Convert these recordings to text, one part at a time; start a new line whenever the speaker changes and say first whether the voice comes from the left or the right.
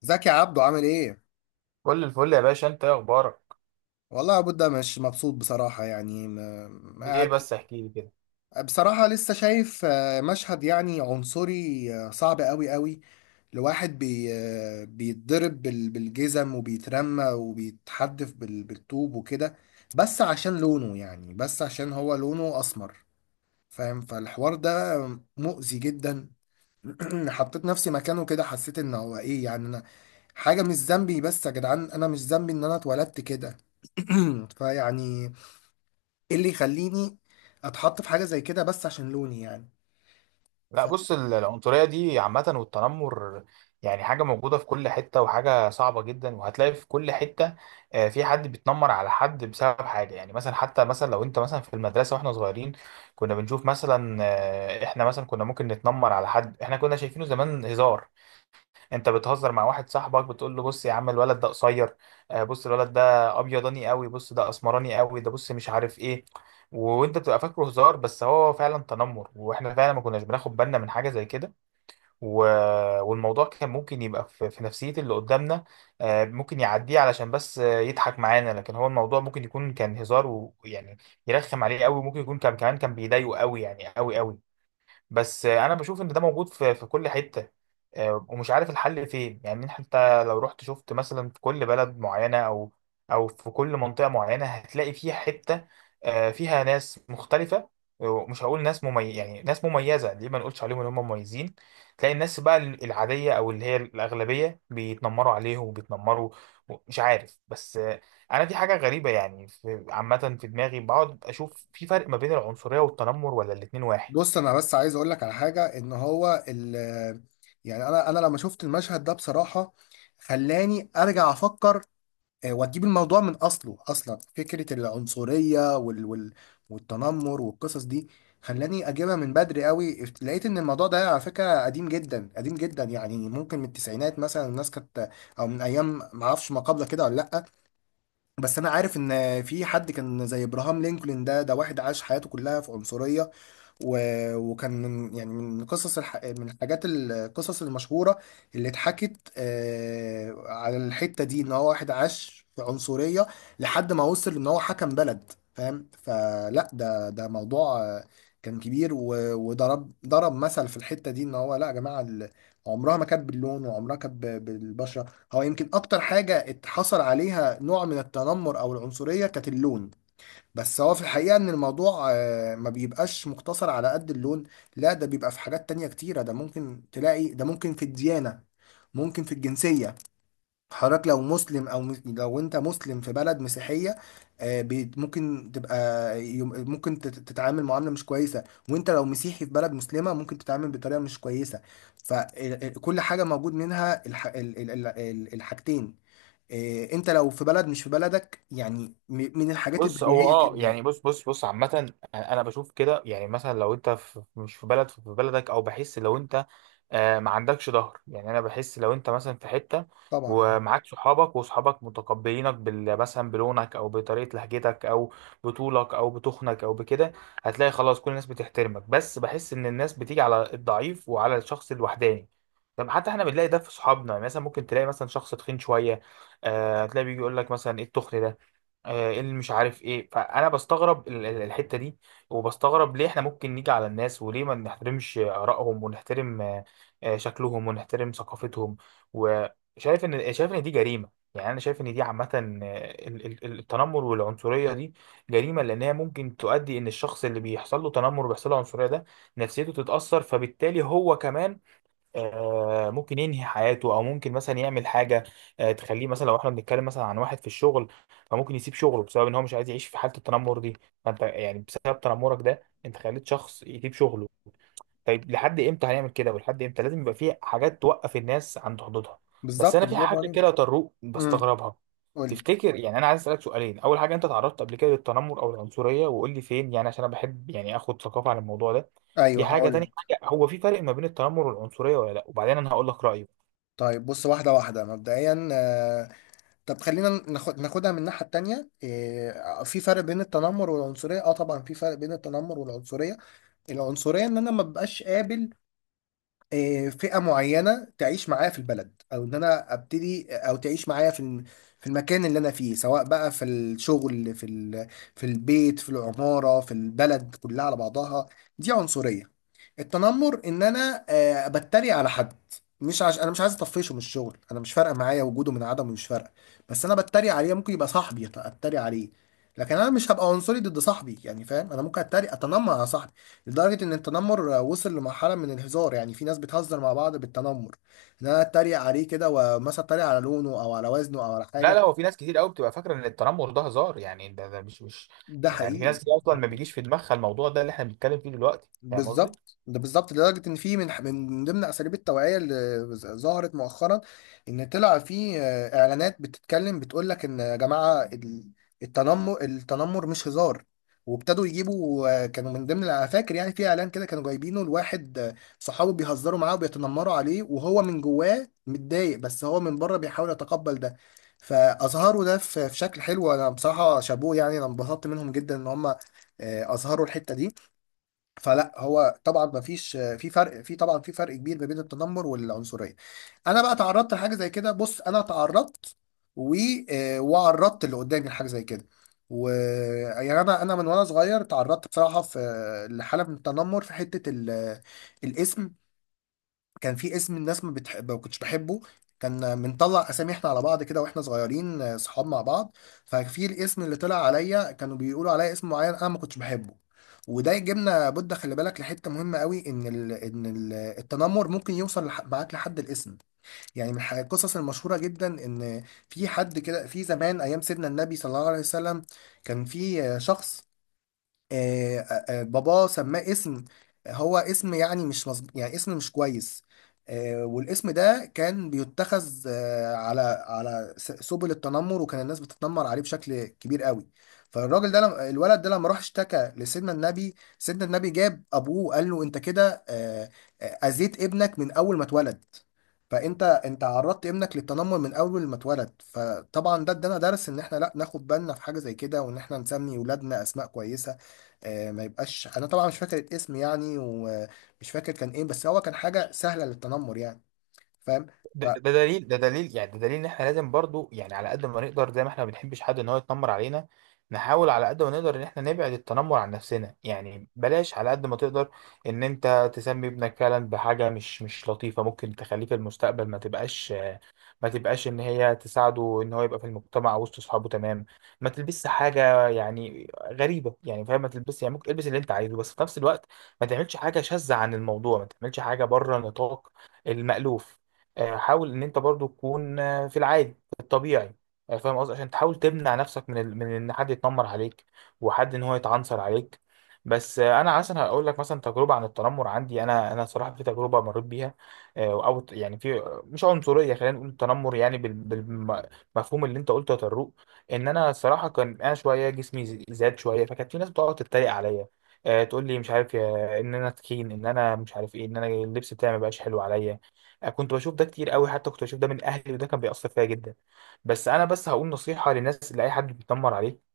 left: زكي عبده عامل ايه؟
right: كل الفل يا باشا، انت ايه اخبارك؟
left: والله يا بودة مش مبسوط بصراحة، يعني
right: ليه
left: قاعد
right: بس؟ احكي لي كده.
left: بصراحة لسه شايف مشهد يعني عنصري، صعب قوي قوي لواحد بي آه، بيتضرب بالجزم وبيترمى وبيتحدف بالطوب وكده، بس عشان لونه، يعني بس عشان هو لونه أسمر. فاهم؟ فالحوار ده مؤذي جدا. حطيت نفسي مكانه كده، حسيت ان هو ايه يعني حاجة مش ذنبي. بس يا جدعان أنا مش ذنبي إن أنا اتولدت كده. فيعني إيه اللي يخليني أتحط في حاجة زي كده بس عشان لوني يعني؟
right: لا بص،
left: ف-
right: العنصريه دي عامه والتنمر، يعني حاجه موجوده في كل حته وحاجه صعبه جدا وهتلاقي في كل حته. في حد بيتنمر على حد بسبب حاجه، يعني مثلا، حتى مثلا لو انت مثلا في المدرسه واحنا صغيرين كنا بنشوف مثلا، احنا مثلا كنا ممكن نتنمر على حد احنا كنا شايفينه زمان هزار. انت بتهزر مع واحد صاحبك بتقول له بص يا عم الولد ده قصير، بص الولد ده ابيضاني قوي، بص ده اسمراني قوي، ده بص مش عارف ايه. وانت بتبقى فاكره هزار بس هو فعلا تنمر، واحنا فعلا ما كناش بناخد بالنا من حاجه زي كده. و... والموضوع كان ممكن يبقى في نفسيه اللي قدامنا، ممكن يعديه علشان بس يضحك معانا، لكن هو الموضوع ممكن يكون كان هزار ويعني يرخم عليه قوي، ممكن يكون كان كمان كان بيضايقه قوي يعني قوي قوي. بس انا بشوف ان ده موجود في كل حته، ومش عارف الحل فين، يعني حتى لو رحت شفت مثلا في كل بلد معينه او او في كل منطقه معينه هتلاقي فيها حته، فيها ناس مختلفه. ومش هقول ناس مميز، يعني ناس مميزه، ليه ما نقولش عليهم ان هم مميزين. تلاقي الناس بقى العاديه او اللي هي الاغلبيه بيتنمروا عليهم وبيتنمروا مش عارف، بس انا في حاجه غريبه يعني في عامه في دماغي، بقعد اشوف في فرق ما بين العنصريه والتنمر ولا الاتنين واحد؟
left: بص أنا بس عايز أقول لك على حاجة، إن هو ال يعني أنا لما شفت المشهد ده بصراحة خلاني أرجع أفكر، وتجيب الموضوع من اصله، اصلا فكره العنصريه والتنمر والقصص دي خلاني اجيبها من بدري قوي. لقيت ان الموضوع ده على فكره قديم جدا، قديم جدا، يعني ممكن من التسعينات مثلا الناس كانت، او من ايام ما اعرفش ما قبل كده ولا لا. بس انا عارف ان في حد كان زي ابراهام لينكولن، ده واحد عاش حياته كلها في عنصريه، وكان من يعني من قصص من الحاجات القصص المشهورة اللي اتحكت على الحتة دي، ان هو واحد عاش في عنصرية لحد ما وصل ان هو حكم بلد. فاهم؟ فلا ده موضوع كان كبير، وضرب ضرب مثل في الحتة دي ان هو لا يا جماعة، عمرها ما كانت باللون، وعمرها كانت بالبشرة. هو يمكن اكتر حاجة اتحصل عليها نوع من التنمر او العنصرية كانت اللون، بس هو في الحقيقة ان الموضوع ما بيبقاش مقتصر على قد اللون. لا، ده بيبقى في حاجات تانية كتيرة، ده ممكن تلاقي ده ممكن في الديانة، ممكن في الجنسية. حضرتك لو مسلم او لو انت مسلم في بلد مسيحية، ممكن تبقى ممكن تتعامل معاملة مش كويسة، وانت لو مسيحي في بلد مسلمة ممكن تتعامل بطريقة مش كويسة. فكل حاجة موجود منها الحاجتين، انت لو في بلد مش في بلدك، يعني من الحاجات
right: بص، هو
left: البديهية
right: اه
left: جدا.
right: يعني، بص عامة انا بشوف كده، يعني مثلا لو انت في مش في بلد في بلدك، او بحس لو انت آه ما عندكش ظهر، يعني انا بحس لو انت مثلا في حتة
left: طبعا اه.
right: ومعاك صحابك وصحابك متقبلينك بال مثلا بلونك او بطريقة لهجتك او بطولك او بتخنك او بكده، هتلاقي خلاص كل الناس بتحترمك. بس بحس ان الناس بتيجي على الضعيف وعلى الشخص الوحداني. طب حتى احنا بنلاقي ده في صحابنا، يعني مثلا ممكن تلاقي مثلا شخص تخين شوية، هتلاقي بيجي يقول لك مثلا ايه التخن ده، إيه اللي مش عارف ايه. فانا بستغرب الحته دي، وبستغرب ليه احنا ممكن نيجي على الناس وليه ما نحترمش ارائهم ونحترم شكلهم ونحترم ثقافتهم. وشايف ان شايف ان دي جريمه، يعني انا شايف ان دي عامه، التنمر والعنصريه دي جريمه، لانها ممكن تؤدي ان الشخص اللي بيحصل له تنمر وبيحصل له عنصريه ده نفسيته تتاثر، فبالتالي هو كمان ممكن ينهي حياته او ممكن مثلا يعمل حاجه تخليه، مثلا لو احنا بنتكلم مثلا عن واحد في الشغل، فممكن يسيب شغله بسبب ان هو مش عايز يعيش في حاله التنمر دي. فانت يعني بسبب تنمرك ده انت خليت شخص يسيب شغله. طيب لحد امتى هنعمل كده؟ ولحد امتى؟ لازم يبقى في حاجات توقف الناس عند حدودها. بس
left: بالظبط،
right: انا في
left: برافو
right: حاجه
left: عليك.
right: كده يا طروق
left: امم،
right: بستغربها.
left: قول لي.
right: تفتكر، يعني انا عايز اسالك سؤالين. اول حاجه، انت تعرضت قبل كده للتنمر او العنصريه؟ وقول لي فين، يعني عشان انا بحب يعني اخد ثقافه عن الموضوع ده. دي
left: ايوه
right: حاجه.
left: هقول
right: تاني
left: لك.
right: حاجه، هو في فرق ما بين التنمر والعنصريه ولا لا؟ وبعدين انا هقول لك رايي.
left: طيب بص، واحده واحده مبدئيا، طب خلينا ناخدها من الناحيه التانيه، في فرق بين التنمر والعنصريه؟ اه طبعا في فرق بين التنمر والعنصريه. العنصريه ان انا ما ببقاش قابل فئه معينه تعيش معايا في البلد، او ان انا ابتدي او تعيش معايا في المكان اللي انا فيه، سواء بقى في الشغل، في البيت، في العماره، في البلد كلها على بعضها. دي عنصريه. التنمر ان انا، بتريق على حد، مش عش... انا مش عايز اطفشه من الشغل، انا مش فارقه معايا وجوده من عدمه، مش فارقه، بس انا بتريق عليه، ممكن يبقى صاحبي اتريق عليه، لكن انا مش هبقى عنصري ضد صاحبي. يعني فاهم؟ انا ممكن اتريق اتنمر على صاحبي لدرجه ان التنمر وصل لمرحله من الهزار، يعني في ناس بتهزر مع بعض بالتنمر ان انا اتريق عليه كده، ومثلا اتريق على لونه او على وزنه او على
right: لا لا،
left: حاجه.
right: هو في ناس كتير قوي بتبقى فاكره ان التنمر ده هزار، يعني ده مش
left: ده
right: يعني، في
left: حقيقي.
right: ناس كتير اصلا ما بيجيش في دماغها الموضوع ده اللي احنا بنتكلم فيه دلوقتي. فاهم قصدي؟
left: بالظبط، ده بالظبط، لدرجة إن في من ضمن أساليب التوعية اللي ظهرت مؤخرا، إن طلع في إعلانات بتتكلم بتقول لك إن يا جماعة، التنمر مش هزار. وابتدوا يجيبوا، كانوا من ضمن، أنا فاكر يعني، في إعلان كده كانوا جايبينه لواحد، صحابه بيهزروا معاه وبيتنمروا عليه وهو من جواه متضايق بس هو من بره بيحاول يتقبل ده. فأظهروا ده في في شكل حلو، أنا بصراحة شابوه يعني، أنا انبسطت منهم جدا إن هم أظهروا الحتة دي. فلا هو طبعا ما فيش، في طبعا في فرق كبير ما بين التنمر والعنصريه. انا بقى تعرضت لحاجه زي كده. بص، انا تعرضت، و وعرضت اللي قدامي لحاجه زي كده. و يعني انا من وانا صغير تعرضت بصراحه في لحاله من التنمر، في حته الاسم. كان في اسم الناس ما بتحب ما كنتش بحبه، كان بنطلع اسامي احنا على بعض كده واحنا صغيرين، صحاب مع بعض، ففي الاسم اللي طلع عليا كانوا بيقولوا عليا اسم معين انا ما كنتش بحبه. وده يجيبنا بودة، خلي بالك لحته مهمه قوي، ان ال ان ال التنمر ممكن يوصل معاك لحد الاسم. يعني من القصص المشهوره جدا، ان في حد كده في زمان ايام سيدنا النبي صلى الله عليه وسلم، كان في شخص، آه، باباه سماه اسم، هو اسم يعني مش مظبوط، يعني اسم مش كويس، والاسم ده كان بيتخذ على سبل التنمر، وكان الناس بتتنمر عليه بشكل كبير قوي. الولد ده لما راح اشتكى لسيدنا النبي، سيدنا النبي جاب ابوه وقال له انت كده اذيت ابنك من اول ما اتولد، انت عرضت ابنك للتنمر من اول ما اتولد. فطبعا ده ادانا درس ان احنا لا ناخد بالنا في حاجه زي كده، وان احنا نسمي ولادنا اسماء كويسه، ما يبقاش، انا طبعا مش فاكر الاسم يعني، ومش فاكر كان ايه، بس هو كان حاجه سهله للتنمر يعني. فاهم؟
right: ده دليل، ده دليل ان احنا لازم برضو يعني على قد ما نقدر، زي ما احنا ما بنحبش حد ان هو يتنمر علينا، نحاول على قد ما نقدر ان احنا نبعد التنمر عن نفسنا. يعني بلاش على قد ما تقدر ان انت تسمي ابنك فعلا بحاجة مش لطيفة ممكن تخليه في المستقبل، ما تبقاش ان هي تساعده ان هو يبقى في المجتمع وسط اصحابه. تمام؟ ما تلبسش حاجه يعني غريبه، يعني فاهم، ما تلبسش يعني، ممكن البس اللي انت عايزه بس في نفس الوقت ما تعملش حاجه شاذه عن الموضوع، ما تعملش حاجه بره نطاق المألوف. حاول ان انت برضو تكون في العادي، في الطبيعي. فاهم قصدي؟ عشان تحاول تمنع نفسك من ان حد يتنمر عليك، وحد ان هو يتعنصر عليك. بس انا مثلا هقول لك مثلا تجربه عن التنمر عندي انا. انا صراحه في تجربه مريت بيها، او يعني في مش عنصريه، خلينا نقول تنمر، يعني بالمفهوم اللي انت قلته يا طروق. ان انا الصراحه كان انا شويه جسمي زاد شويه، فكانت في ناس بتقعد تتريق عليا، تقول لي مش عارف ان انا تخين، ان انا مش عارف ايه، ان انا اللبس بتاعي ما بقاش حلو عليا. كنت بشوف ده كتير قوي، حتى كنت بشوف ده من اهلي وده كان بيأثر فيا جدا. بس انا بس هقول نصيحه للناس، لاي حد بيتنمر عليك،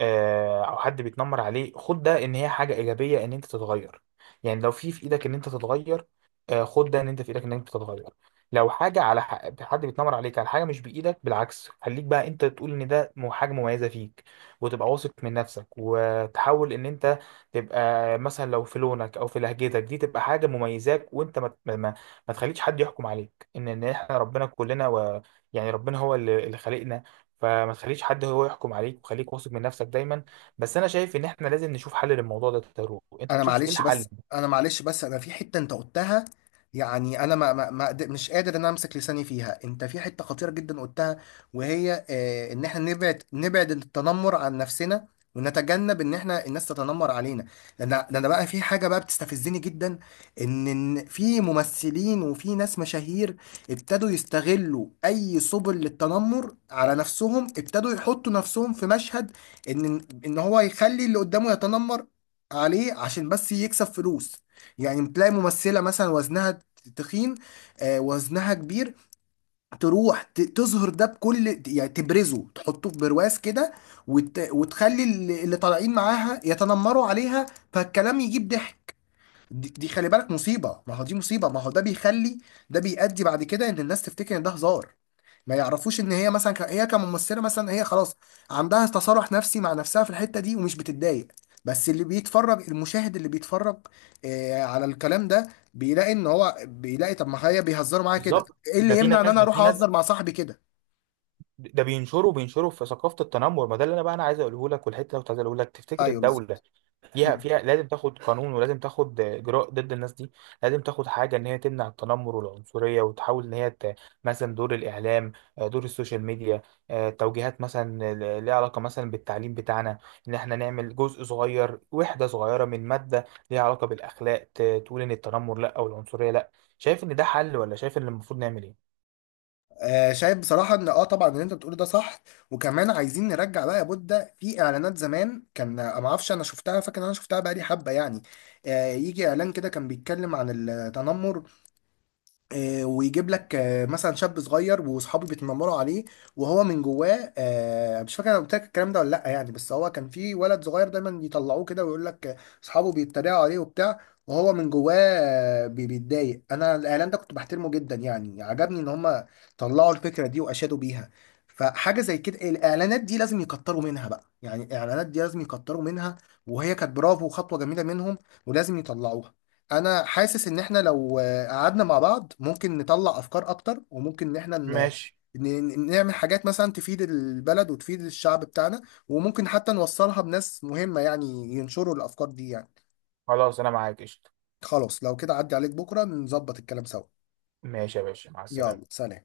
right: او حد بيتنمر عليه، خد ده ان هي حاجه ايجابيه ان انت تتغير. يعني لو في ايدك ان انت تتغير، خد ده ان انت في ايدك ان انت تتغير. لو حاجه على حد بيتنمر عليك على حاجه مش بايدك، بالعكس خليك بقى انت تقول ان ده حاجه مميزه فيك، وتبقى واثق من نفسك، وتحاول ان انت تبقى مثلا لو في لونك او في لهجتك دي تبقى حاجه مميزاك، وانت ما ما تخليش حد يحكم عليك. ان احنا ربنا كلنا و، يعني ربنا هو اللي خلقنا. فما تخليش حد هو يحكم عليك، وخليك واثق من نفسك دايما. بس انا شايف ان احنا لازم نشوف حل للموضوع ده. تارو، انت
left: انا
right: تشوف ايه
left: معلش بس،
right: الحل؟
left: انا في حته انت قلتها، يعني انا ما ما ما قد- مش قادر ان أنا امسك لساني فيها. انت في حته خطيره جدا قلتها، وهي ان احنا نبعد التنمر عن نفسنا، ونتجنب ان احنا الناس تتنمر علينا، لان بقى في حاجه بقى بتستفزني جدا. ان إن في ممثلين وفي ناس مشاهير ابتدوا يستغلوا اي سبل للتنمر على نفسهم، ابتدوا يحطوا نفسهم في مشهد ان هو يخلي اللي قدامه يتنمر عليه عشان بس يكسب فلوس. يعني تلاقي ممثلة مثلا وزنها تخين، وزنها كبير، تروح تظهر ده بكل يعني تبرزه تحطه في برواز كده، وتخلي اللي طالعين معاها يتنمروا عليها، فالكلام يجيب ضحك. دي خلي بالك مصيبة، ما هو دي مصيبة، ما هو ده بيخلي، ده بيؤدي بعد كده ان الناس تفتكر ان ده هزار. ما يعرفوش ان هي مثلا هي كممثلة مثلا هي خلاص عندها تصالح نفسي مع نفسها في الحتة دي ومش بتتضايق، بس اللي بيتفرج، المشاهد اللي بيتفرج على الكلام ده بيلاقي ان هو بيلاقي، طب ما هي بيهزروا معايا كده،
right: بالظبط،
left: ايه اللي يمنع ان انا
right: ده
left: اروح
right: في ناس
left: اهزر مع صاحبي كده؟
right: بينشروا، بينشروا في ثقافة التنمر. ما ده اللي انا بقى انا عايز اقوله لك، والحته اللي كنت عايز اقوله لك، تفتكر
left: ايوه
right: الدولة
left: بالظبط.
right: فيها لازم تاخد قانون ولازم تاخد اجراء ضد الناس دي؟ لازم تاخد حاجه ان هي تمنع التنمر والعنصريه، وتحاول ان هي مثلا دور الاعلام، دور السوشيال ميديا، توجيهات مثلا ليها علاقه مثلا بالتعليم بتاعنا، ان احنا نعمل جزء صغير، وحده صغيره من ماده ليها علاقه بالاخلاق، تقول ان التنمر لا او العنصريه لا. شايف ان ده حل؟ ولا شايف ان المفروض نعمل ايه؟
left: شايف بصراحة ان اه طبعا اللي انت بتقوله ده صح. وكمان عايزين نرجع بقى يا بودة، في اعلانات زمان كان ما اعرفش، انا شفتها، فاكر إن انا شفتها بقى لي حبة يعني، يجي اعلان كده كان بيتكلم عن التنمر، ويجيب لك مثلا شاب صغير واصحابه بيتنمروا عليه وهو من جواه، مش فاكر انا قلت لك الكلام ده ولا لا يعني، بس هو كان في ولد صغير دايما يطلعوه كده ويقول لك اصحابه بيتريقوا عليه وبتاع وهو من جواه بيتضايق. انا الاعلان ده كنت بحترمه جدا يعني، عجبني ان هم طلعوا الفكره دي واشادوا بيها. فحاجه زي كده الاعلانات دي لازم يكتروا منها بقى، يعني الاعلانات دي لازم يكتروا منها، وهي كانت برافو وخطوه جميله منهم، ولازم يطلعوها. انا حاسس ان احنا لو قعدنا مع بعض ممكن نطلع افكار اكتر، وممكن ان احنا
right: ماشي.
left: نعمل حاجات مثلا تفيد البلد وتفيد الشعب بتاعنا، وممكن حتى نوصلها بناس مهمة يعني، ينشروا الافكار دي يعني.
right: خلاص انا معاك، قشطه.
left: خلاص لو كده عدي عليك بكرة نظبط الكلام سوا.
right: ماشي يا باشا، مع السلامه.
left: يلا سلام.